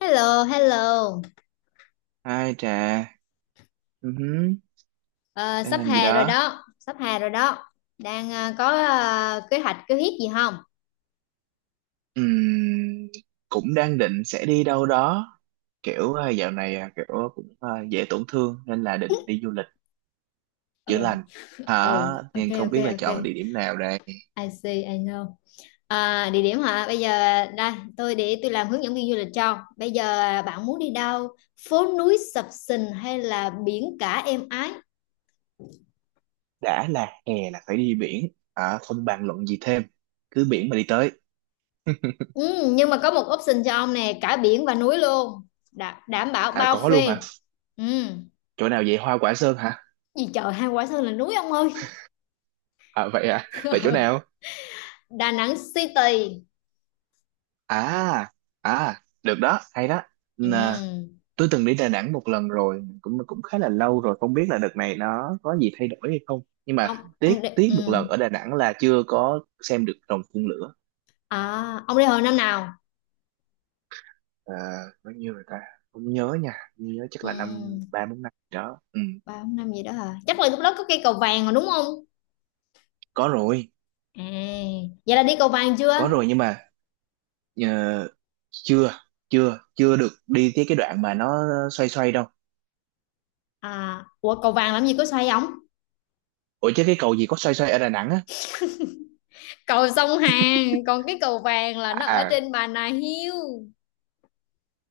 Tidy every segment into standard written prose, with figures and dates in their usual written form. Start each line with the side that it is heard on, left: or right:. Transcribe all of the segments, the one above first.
left: Hello, hello.
right: Hai trà. Ừ hứ.
left: Ờ,
right: Đang
left: sắp
right: làm gì
left: hè rồi
right: đó?
left: đó, sắp hè rồi đó. Đang có kế hoạch gì không?
right: Ừm, cũng đang định sẽ đi đâu đó. Kiểu dạo này kiểu cũng dễ tổn thương nên là định đi du lịch chữa
left: Ừ,
right: lành. Hả?
left: ừ, ok,
right: Nhưng không
left: ok,
right: biết là
left: ok.
right: chọn địa điểm nào đây.
left: I see, I know. À, địa điểm hả? Bây giờ đây, tôi để tôi làm hướng dẫn viên du lịch cho. Bây giờ bạn muốn đi đâu? Phố núi sập sình hay là biển cả êm ái?
right: Đã là hè là phải đi biển. Hả? Không bàn luận gì thêm. Cứ biển mà đi tới.
left: Ừ, nhưng mà có một option cho ông nè, cả biển và núi luôn. Đảm bảo
right: À
left: bao
right: có luôn hả?
left: phê. Ừ,
right: Chỗ nào vậy? Hoa Quả Sơn hả?
left: gì trời, hai quả sơn là núi ông ơi.
right: À? Vậy chỗ nào?
left: Đà Nẵng City.
right: À, được đó, hay đó.
left: Ừ.
right: Tôi từng đi Đà Nẵng một lần rồi, cũng cũng khá là lâu rồi, không biết là đợt này nó có gì thay đổi hay không, nhưng mà
left: Ông ông
right: tiếc
left: đi
right: tiếc
left: ừ.
right: một lần ở Đà Nẵng là chưa có xem được rồng phun lửa.
left: À, ông đi hồi năm nào?
right: À, bao nhiêu rồi ta? Không nhớ nha, không nhớ, chắc
left: Ừ.
right: là năm ba bốn năm gì đó. Ừ.
left: Ba bốn năm gì đó hả? Chắc là lúc đó có cây cầu vàng rồi đúng không?
right: Có rồi.
left: À, vậy là đi cầu vàng chưa?
right: Có rồi, nhưng mà ờ, chưa chưa chưa được đi tới cái đoạn mà nó xoay xoay đâu.
left: À, ủa cầu vàng làm gì có xoay ống?
right: Ủa chứ cái cầu gì có xoay xoay ở Đà Nẵng á?
left: Cầu sông Hàn, còn cái cầu vàng là
right: à
left: nó ở
right: à,
left: trên Bà Nà Hills.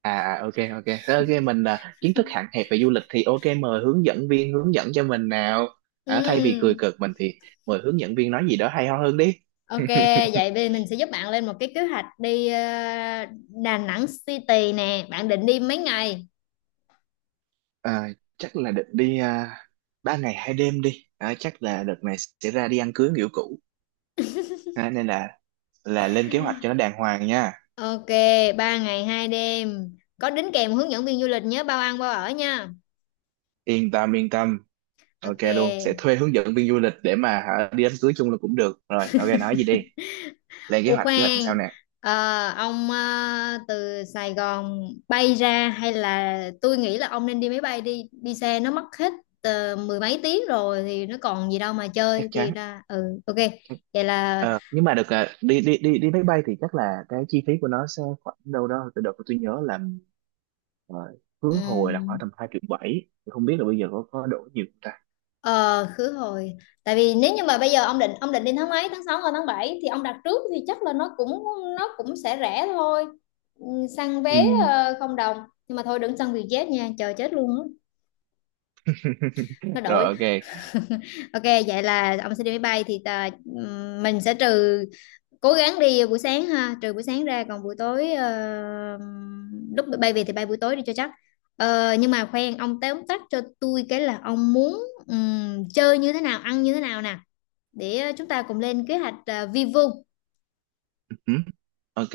right: ok ok. Thế ok mình, kiến thức hạn hẹp về du lịch thì ok, mời hướng dẫn viên hướng dẫn cho mình nào. À, thay vì cười
left: Ừ.
right: cợt mình thì mời hướng dẫn viên nói gì đó hay ho hơn đi.
left: Ok, vậy bây giờ mình sẽ giúp bạn lên một cái kế hoạch đi Đà Nẵng City nè. Bạn định đi mấy ngày?
right: à, Chắc là định đi, 3 ngày 2 đêm đi, chắc là đợt này sẽ ra đi ăn cưới kiểu cũ, nên là lên kế hoạch cho nó đàng hoàng nha.
left: Ok, 3 ngày 2 đêm. Có đính kèm hướng dẫn viên du lịch nhớ bao ăn bao ở nha.
right: Yên tâm, yên tâm. Ok luôn, sẽ
left: Ok.
right: thuê hướng dẫn viên du lịch để mà hả, đi đám cưới chung là cũng được rồi. Ok nói gì đi, lên
left: Ủa
right: kế hoạch làm sao
left: khoan,
right: nè.
left: ờ, ông từ Sài Gòn bay ra hay là tôi nghĩ là ông nên đi máy bay đi, đi xe nó mất hết mười mấy tiếng rồi thì nó còn gì đâu mà chơi
right: Chắc
left: thì
right: chắn.
left: ra ừ ok. Vậy là
right: Ờ, nhưng mà được, đi đi đi đi máy bay thì chắc là cái chi phí của nó sẽ khoảng đâu đó, từ đợt tôi nhớ là ờ, khứ hồi là
left: ừm,
right: khoảng tầm 2,7 triệu, không biết là bây giờ có đổi nhiều không ta.
left: ờ khứ hồi. Tại vì nếu như mà bây giờ ông định đi tháng mấy, tháng 6 hay tháng 7 thì ông đặt trước thì chắc là nó cũng sẽ rẻ thôi. Ừ, săn
right: Ừ.
left: vé không đồng. Nhưng mà thôi đừng săn Vietjet nha, chờ chết luôn á, nó
right: Rồi
left: đổi.
right: ok.
left: Ok, vậy là ông sẽ đi máy bay thì tà, mình sẽ trừ cố gắng đi buổi sáng ha, trừ buổi sáng ra còn buổi tối lúc bay về thì bay buổi tối đi cho chắc. Ờ, nhưng mà khoan ông tóm tắt cho tôi cái là ông muốn chơi như thế nào, ăn như thế nào nè để chúng ta cùng lên kế hoạch vi vu
right: Ừ. Ok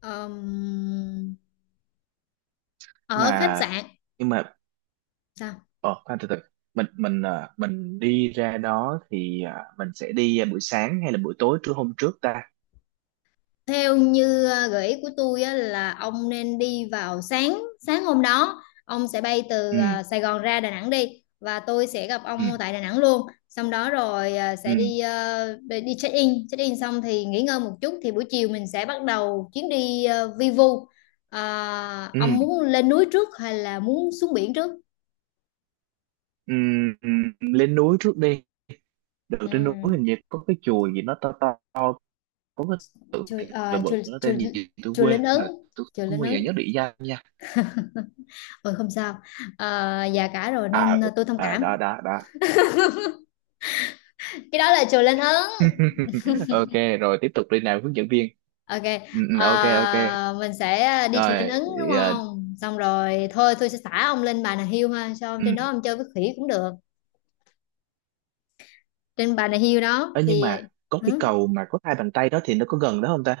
left: ờm,
right: mà.
left: ở khách sạn.
right: Nhưng mà
left: Sao?
right: ờ khoan, từ từ. Mình, mình đi ra đó thì mình sẽ đi buổi sáng hay là buổi tối trưa hôm trước ta?
left: Theo như gợi ý của tôi á, là ông nên đi vào sáng sáng hôm đó ông sẽ bay từ
right: Ừ,
left: Sài Gòn ra Đà Nẵng đi và tôi sẽ gặp
right: ừ,
left: ông tại Đà Nẵng luôn. Xong đó rồi
right: ừ,
left: sẽ đi ờ, đi đi check in xong thì nghỉ ngơi một chút thì buổi chiều mình sẽ bắt đầu chuyến đi vi vu. Ờ, ông
right: ừ,
left: muốn lên núi trước hay là muốn xuống biển trước?
right: ừ, ừ. Lên núi trước đi. Được,
left: Ừ.
right: trên núi hình như có cái chùa gì nó to to, có cái tự
left: Chưa,
right: thì là bự,
left: chưa,
right: nó
left: chưa,
right: tên gì tôi
left: chưa lên
right: quên
left: Ấn
right: rồi. Tôi
left: chưa
right: không
left: lên
right: bao giờ nhớ
left: Ấn.
right: địa danh nha.
left: Ừ không sao. Ờ, già cả rồi
right: À,
left: nên
right: ừ.
left: tôi thông
right: À, đó
left: cảm.
right: đó đó.
left: Cái đó là chùa Linh Ứng.
right: Ok rồi, tiếp tục đi nào hướng dẫn viên.
left: Ok,
right: Ừ, ừ, ok ok.
left: mình sẽ đi chùa Linh
right: Rồi
left: Ứng đúng
right: thì,
left: không xong rồi thôi tôi sẽ thả ông lên Bà Nà Hills ha cho ông
right: ừ.
left: trên đó ông chơi với khỉ cũng được. Trên Bà Nà Hills đó
right: Ơ, nhưng
left: thì
right: mà có cái
left: ừ.
right: cầu mà có hai bàn tay đó, thì nó có gần đó không ta?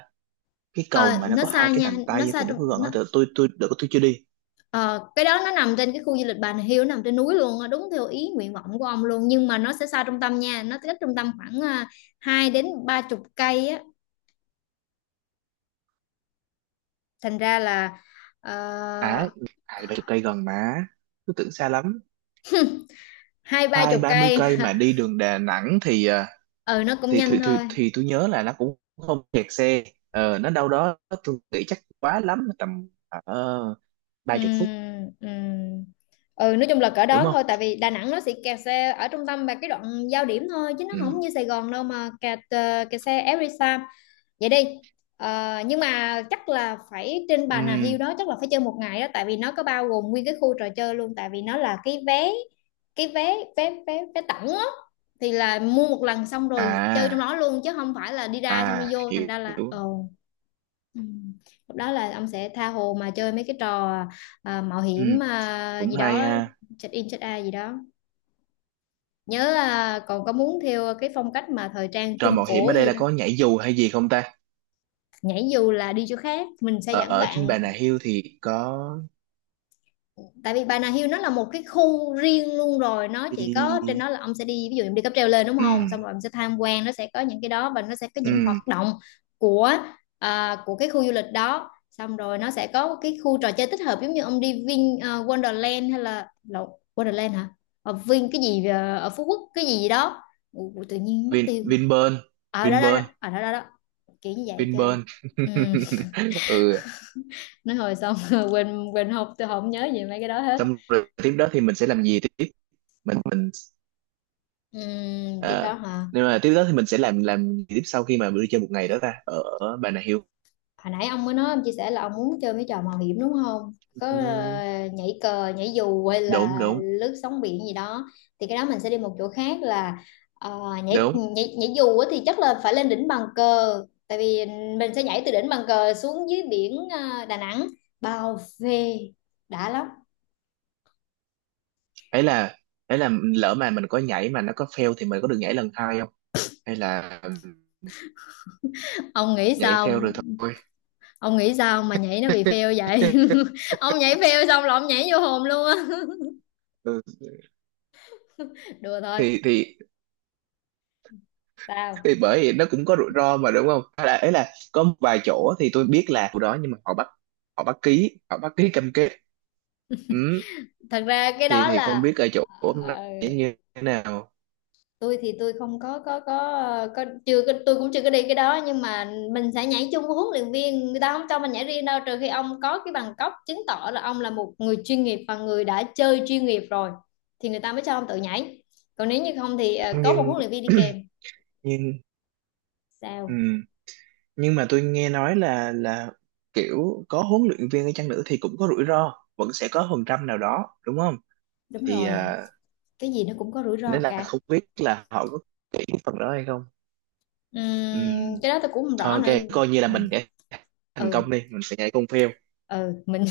right: Cái cầu
left: Ờ,
right: mà nó
left: nó
right: có hai
left: xa
right: cái
left: nha
right: bàn
left: nó
right: tay
left: xa
right: thì nó
left: trong
right: có gần
left: nó,
right: không? Tôi, đợt tôi chưa đi.
left: ờ, cái đó nó nằm trên cái khu du lịch Bà Nà Hills nó nằm trên núi luôn á, đúng theo ý nguyện vọng của ông luôn, nhưng mà nó sẽ xa trung tâm nha, nó cách trung tâm khoảng à, hai đến ba chục cây á thành ra là ờ,
right: À, hai ba chục cây gần mà, tôi tưởng xa lắm.
left: hai ba
right: Hai
left: chục
right: ba mươi
left: cây.
right: cây mà đi đường Đà Nẵng thì
left: Ừ nó cũng
right: thì thì
left: nhanh
right: thì,
left: thôi.
right: thì tôi nhớ là nó cũng không kẹt xe. Nó đâu đó tôi nghĩ chắc quá lắm tầm ở
left: Ừ,
right: 30 phút.
left: ừ. Ừ nói chung là cỡ
right: Đúng
left: đó
right: không?
left: thôi tại vì Đà Nẵng nó sẽ kẹt xe ở trung tâm và cái đoạn giao điểm thôi chứ nó không
right: Ừ.
left: như Sài Gòn đâu mà kẹt xe every time. Vậy đi. Ờ, nhưng mà chắc là phải trên
right: Ừ.
left: Bà Nà Hills đó chắc là phải chơi một ngày đó tại vì nó có bao gồm nguyên cái khu trò chơi luôn tại vì nó là cái vé vé vé vé tổng á, thì là mua một lần xong rồi chơi trong
right: à
left: đó luôn chứ không phải là đi ra xong đi vô thành
right: Hiểu
left: ra là
right: hiểu.
left: ừ. Ừ. Lúc đó là ông sẽ tha hồ mà chơi mấy cái trò à, mạo
right: Ừ.
left: hiểm à,
right: Cũng
left: gì
right: hay
left: đó,
right: ha.
left: check in check out gì đó, nhớ là còn có muốn theo cái phong cách mà thời trang
right: Trò
left: trung
right: mạo hiểm ở
left: cổ
right: đây
left: gì
right: là
left: đó.
right: có nhảy dù hay gì không ta?
left: Nhảy dù là đi chỗ khác mình sẽ
right: ở
left: dẫn
right: ở trên
left: bạn,
right: Bà Nà Hills thì có.
left: tại vì Bà Nà Hills nó là một cái khu riêng luôn rồi nó chỉ có trên đó
right: Đi.
left: là ông sẽ đi, ví dụ em đi cáp treo lên đúng
right: Ừ,
left: không xong rồi em sẽ tham quan, nó sẽ có những cái đó và nó sẽ có những hoạt
right: ừ.
left: động của của cái khu du lịch đó, xong rồi nó sẽ có cái khu trò chơi tích hợp giống như ông đi Vin à, Wonderland hay là lộn, Wonderland hả, ở Vin cái gì à, ở Phú Quốc cái gì gì đó. Ủa, tự nhiên mất
right: Vin
left: tiêu.
right: Vinpearl
left: Ở đó đó đó.
right: Vinpearl.
left: Ở đó đó đó, kiểu như vậy chơi.
right: Vinpearl.
left: Ừ.
right: Ừ.
left: Nói hồi xong, quên quên học tôi không nhớ gì mấy cái đó hết.
right: Xong rồi tiếp đó thì mình sẽ làm gì tiếp? Mình,
left: Tiếp đó
right: à,
left: hả?
right: nhưng mà tiếp đó thì mình sẽ làm gì tiếp sau khi mà mình đi chơi một ngày đó ta, ở ở Bà Nà Hills?
left: Hồi nãy ông mới nói ông chia sẻ là ông muốn chơi mấy trò mạo hiểm đúng không? Có
right: Ừm,
left: nhảy cờ, nhảy dù hay
right: đúng
left: là
right: đúng
left: lướt sóng biển gì đó thì cái đó mình sẽ đi một chỗ khác là nhảy
right: đúng.
left: nhảy nhảy dù á, thì chắc là phải lên đỉnh Bàn Cờ tại vì mình sẽ nhảy từ đỉnh Bàn Cờ xuống dưới biển Đà Nẵng, bao phê, đã lắm.
right: Ấy là ấy là, lỡ mà mình có nhảy mà nó có fail thì mình có được nhảy lần hai không, hay là
left: Ông nghĩ
right: nhảy fail
left: sao?
right: rồi thôi?
left: Ông nghĩ sao mà nhảy nó bị fail vậy? Ông nhảy fail xong là ông nhảy vô hồn luôn á.
right: Ừ,
left: Đùa thôi.
right: thì thì
left: Sao?
right: thì bởi vì nó cũng có rủi ro mà đúng không? Hay là ấy là có một vài chỗ thì tôi biết là chỗ đó, nhưng mà họ bắt ký cam kết. Ừ,
left: Thật ra cái
right: thì
left: đó
right: thì không
left: là
right: biết ở chỗ này
left: ờ,
right: như thế nào.
left: tôi thì tôi không có chưa có, tôi cũng chưa có đi cái đó, nhưng mà mình sẽ nhảy chung với huấn luyện viên, người ta không cho mình nhảy riêng đâu, trừ khi ông có cái bằng cấp chứng tỏ là ông là một người chuyên nghiệp và người đã chơi chuyên nghiệp rồi thì người ta mới cho ông tự nhảy, còn nếu như không thì có một
right: Nhưng
left: huấn luyện viên đi kèm.
right: nhưng.
left: Sao?
right: Ừ. Nhưng mà tôi nghe nói là kiểu có huấn luyện viên ở chăng nữa thì cũng có rủi ro, vẫn sẽ có phần trăm nào đó đúng không?
left: Đúng
right: Thì
left: rồi, cái gì nó cũng có rủi ro
right: nên là
left: cả.
right: không biết là họ có cái phần đó hay không. Ừ.
left: Cái đó tôi cũng không
right: Thôi
left: rõ nữa.
right: ok, coi như là
left: Ừ,
right: mình để thành
left: ừ,
right: công đi, mình sẽ nhảy con phêu.
left: ừ, mình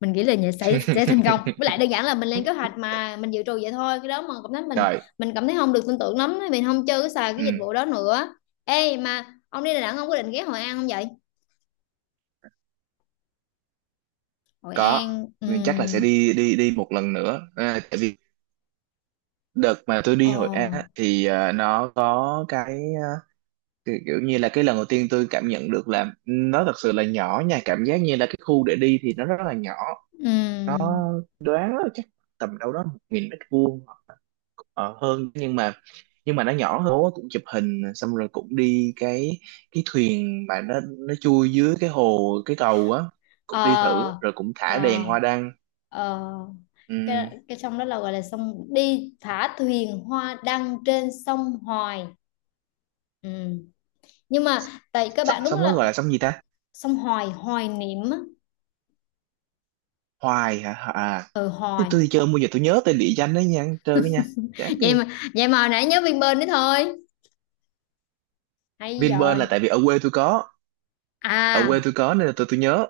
left: mình nghĩ là nhà sẽ thành công, với lại đơn giản là mình lên kế hoạch mà mình dự trù vậy thôi, cái đó mà cảm thấy
right: Trời.
left: mình cảm thấy không được tin tưởng lắm mình không chơi cái xài cái dịch
right: Ừ,
left: vụ đó nữa. Ê mà ông đi Đà Nẵng ông có định ghé Hội An không vậy? Hội
right: có.
left: An.
right: Mình chắc là sẽ đi đi đi một lần nữa. À, tại vì đợt mà tôi
left: Ờ
right: đi Hội An á, thì nó có cái thì kiểu như là cái lần đầu tiên tôi cảm nhận được là nó thật sự là nhỏ nha, cảm giác như là cái khu để đi thì nó rất là nhỏ.
left: ừm
right: Đoán là chắc tầm đâu đó 1.000 mét vuông hơn, nhưng mà nó nhỏ hơn. Bố cũng chụp hình xong rồi cũng đi cái thuyền mà nó chui dưới cái hồ cái cầu á. Cũng đi
left: ờ
right: thử rồi, cũng thả đèn
left: ờ
right: hoa đăng.
left: ờ
right: Ừm,
left: cái sông đó là gọi là sông đi thả thuyền hoa đăng trên sông Hoài. Ừm. Nhưng mà tại các bạn đúng
right: xong nó gọi
left: là
right: là sông gì ta?
left: sông Hoài Hoài niệm á.
right: Hoài hả? À,
left: Ừ
right: thế
left: Hoài.
right: tôi đi chơi bao giờ tôi nhớ tên địa danh đấy nha, chơi cái nha, chán
left: vậy
right: ghê.
left: mà vậy mà hồi nãy nhớ Vinpearl đấy thôi. Hay
right: Vinpearl
left: rồi.
right: là tại vì ở quê
left: À,
right: tôi có nên là tôi nhớ.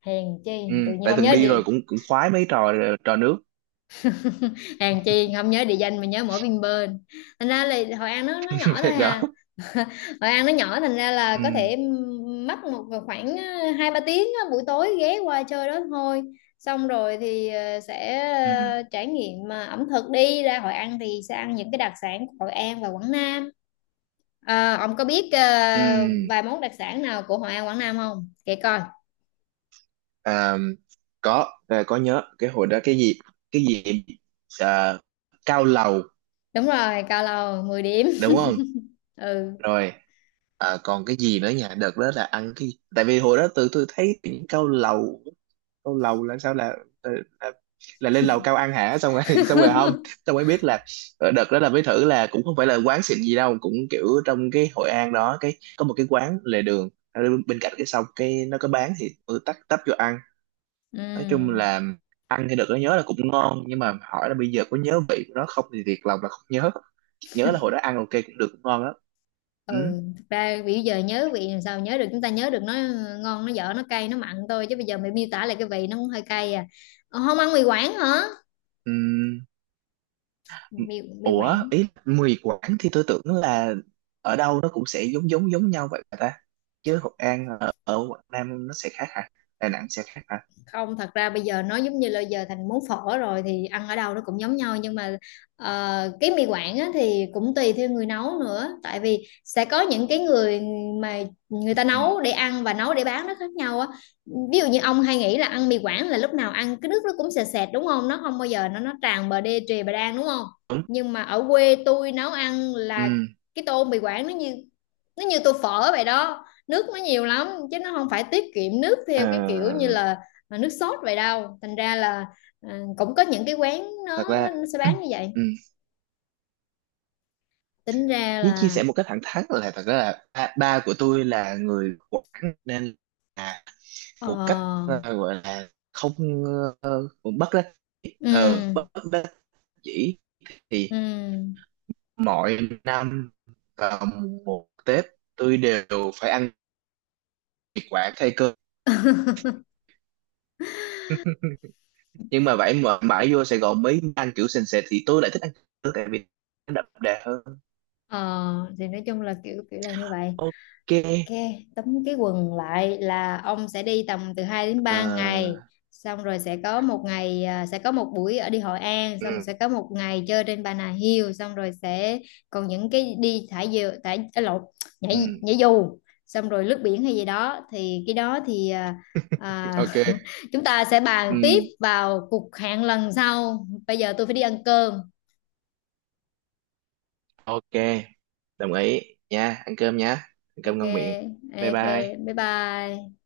left: hèn
right: Ừ,
left: chi tự nhiên
right: tại
left: không
right: từng
left: nhớ
right: đi rồi,
left: đi,
right: cũng cũng khoái mấy trò trò nước.
left: hèn chi không nhớ địa danh mà nhớ mỗi Vinpearl. Thành ra là Hội An nó nhỏ thôi
right: Đó.
left: hà. Hội An nó nhỏ thành ra là
right: Ừ,
left: có thể mất một khoảng hai ba tiếng á, buổi tối ghé qua chơi đó thôi, xong rồi thì sẽ
right: ừ,
left: trải nghiệm ẩm thực, đi ra Hội An thì sẽ ăn những cái đặc sản của Hội An và Quảng Nam. À, ông có biết
right: ừ.
left: vài món đặc sản nào của Hội An Quảng Nam không? Kể coi.
right: À, có, có nhớ cái hồi đó cái gì, cái gì, à, cao lầu.
left: Đúng rồi, cao lầu 10 điểm.
right: Đúng không?
left: Ừ.
right: Rồi, còn cái gì nữa nhỉ? Đợt đó là ăn cái, tại vì hồi đó tụi tôi thấy những cao lầu, cao lầu là sao, là, là lên lầu cao ăn hả? Xong rồi xong rồi không, xong mới biết là đợt đó là mới thử là cũng không phải là quán xịn gì đâu, cũng kiểu trong cái Hội An đó, cái có một cái quán lề đường ở bên cạnh cái sông, cái nó có bán thì tôi tấp tấp vô ăn. Nói chung
left: Ừ.
right: là ăn thì đợt đó nhớ là cũng ngon, nhưng mà hỏi là bây giờ có nhớ vị của nó không thì thiệt lòng là không nhớ. Chỉ nhớ là hồi đó ăn ok cũng được, cũng ngon lắm. Ừ.
left: Ừ, thực ra bây giờ nhớ vị làm sao nhớ được, chúng ta nhớ được nó ngon nó dở nó cay nó mặn thôi chứ bây giờ mày miêu tả lại cái vị nó cũng hơi cay à. Ờ, không ăn mì Quảng hả?
right: Ừm,
left: Mì mì
right: ủa
left: Quảng,
right: ý mì Quảng thì tôi tưởng là ở đâu nó cũng sẽ giống giống giống nhau vậy mà ta? Chứ Hội An ở Quảng Nam nó sẽ khác hả? Đà Nẵng sẽ khác hả?
left: không thật ra bây giờ nó giống như là giờ thành món phở rồi thì ăn ở đâu nó cũng giống nhau, nhưng mà cái mì Quảng á, thì cũng tùy theo người nấu nữa, tại vì sẽ có những cái người mà người ta
right: Ừm,
left: nấu để ăn và nấu để bán nó khác nhau á, ví dụ như ông hay nghĩ là ăn mì Quảng là lúc nào ăn cái nước nó cũng sệt sệt đúng không, nó không bao giờ nó tràn bờ đê trề bà đan đúng không.
right: đúng.
left: Nhưng mà ở quê tôi nấu ăn là
right: Ừm,
left: cái tô mì Quảng nó như tô phở vậy đó, nước nó nhiều lắm chứ nó không phải tiết kiệm nước
right: ờ,
left: theo cái kiểu như là mà nước sốt vậy đâu thành ra là à, cũng có những cái quán
right: Thật
left: nó,
right: ra
left: nó nó sẽ bán như vậy,
right: ừm,
left: tính ra
right: chỉ chia
left: là
right: sẻ một cách thẳng thắn là, thật ra là ba của tôi là người Quảng, nên là một cách,
left: ờ
right: gọi là không, ờ, bất đắc
left: ừ
right: bất đắc dĩ thì,
left: ừ
right: mỗi năm vào một Tết, tôi đều phải ăn thịt quả thay cơm. Nhưng mà vậy mà mãi vô Sài Gòn mới ăn kiểu sền sệt thì tôi lại thích ăn cơm, tại vì nó đậm đà hơn.
left: ờ thì nói chung là kiểu kiểu là như vậy.
right: Ok.
left: Ok, tấm cái quần lại là ông sẽ đi tầm từ 2 đến 3 ngày,
right: Ờ,
left: xong rồi sẽ có một ngày à, sẽ có một buổi ở đi Hội An,
right: ừ,
left: xong rồi sẽ có một ngày chơi trên Bà Nà Hills, xong rồi sẽ còn những cái đi thả diều thả à, lộn, nhảy
right: ừ,
left: nhảy dù, xong rồi lướt biển hay gì đó thì cái đó thì à, à,
right: ok.
left: chúng ta sẽ bàn
right: Ừ,
left: tiếp vào cuộc hẹn lần sau, bây giờ tôi phải đi ăn cơm.
right: ok. Đồng ý nha. Ăn cơm
left: Ok.
right: ngon miệng. Bye
left: Ok,
right: bye.
left: bye bye.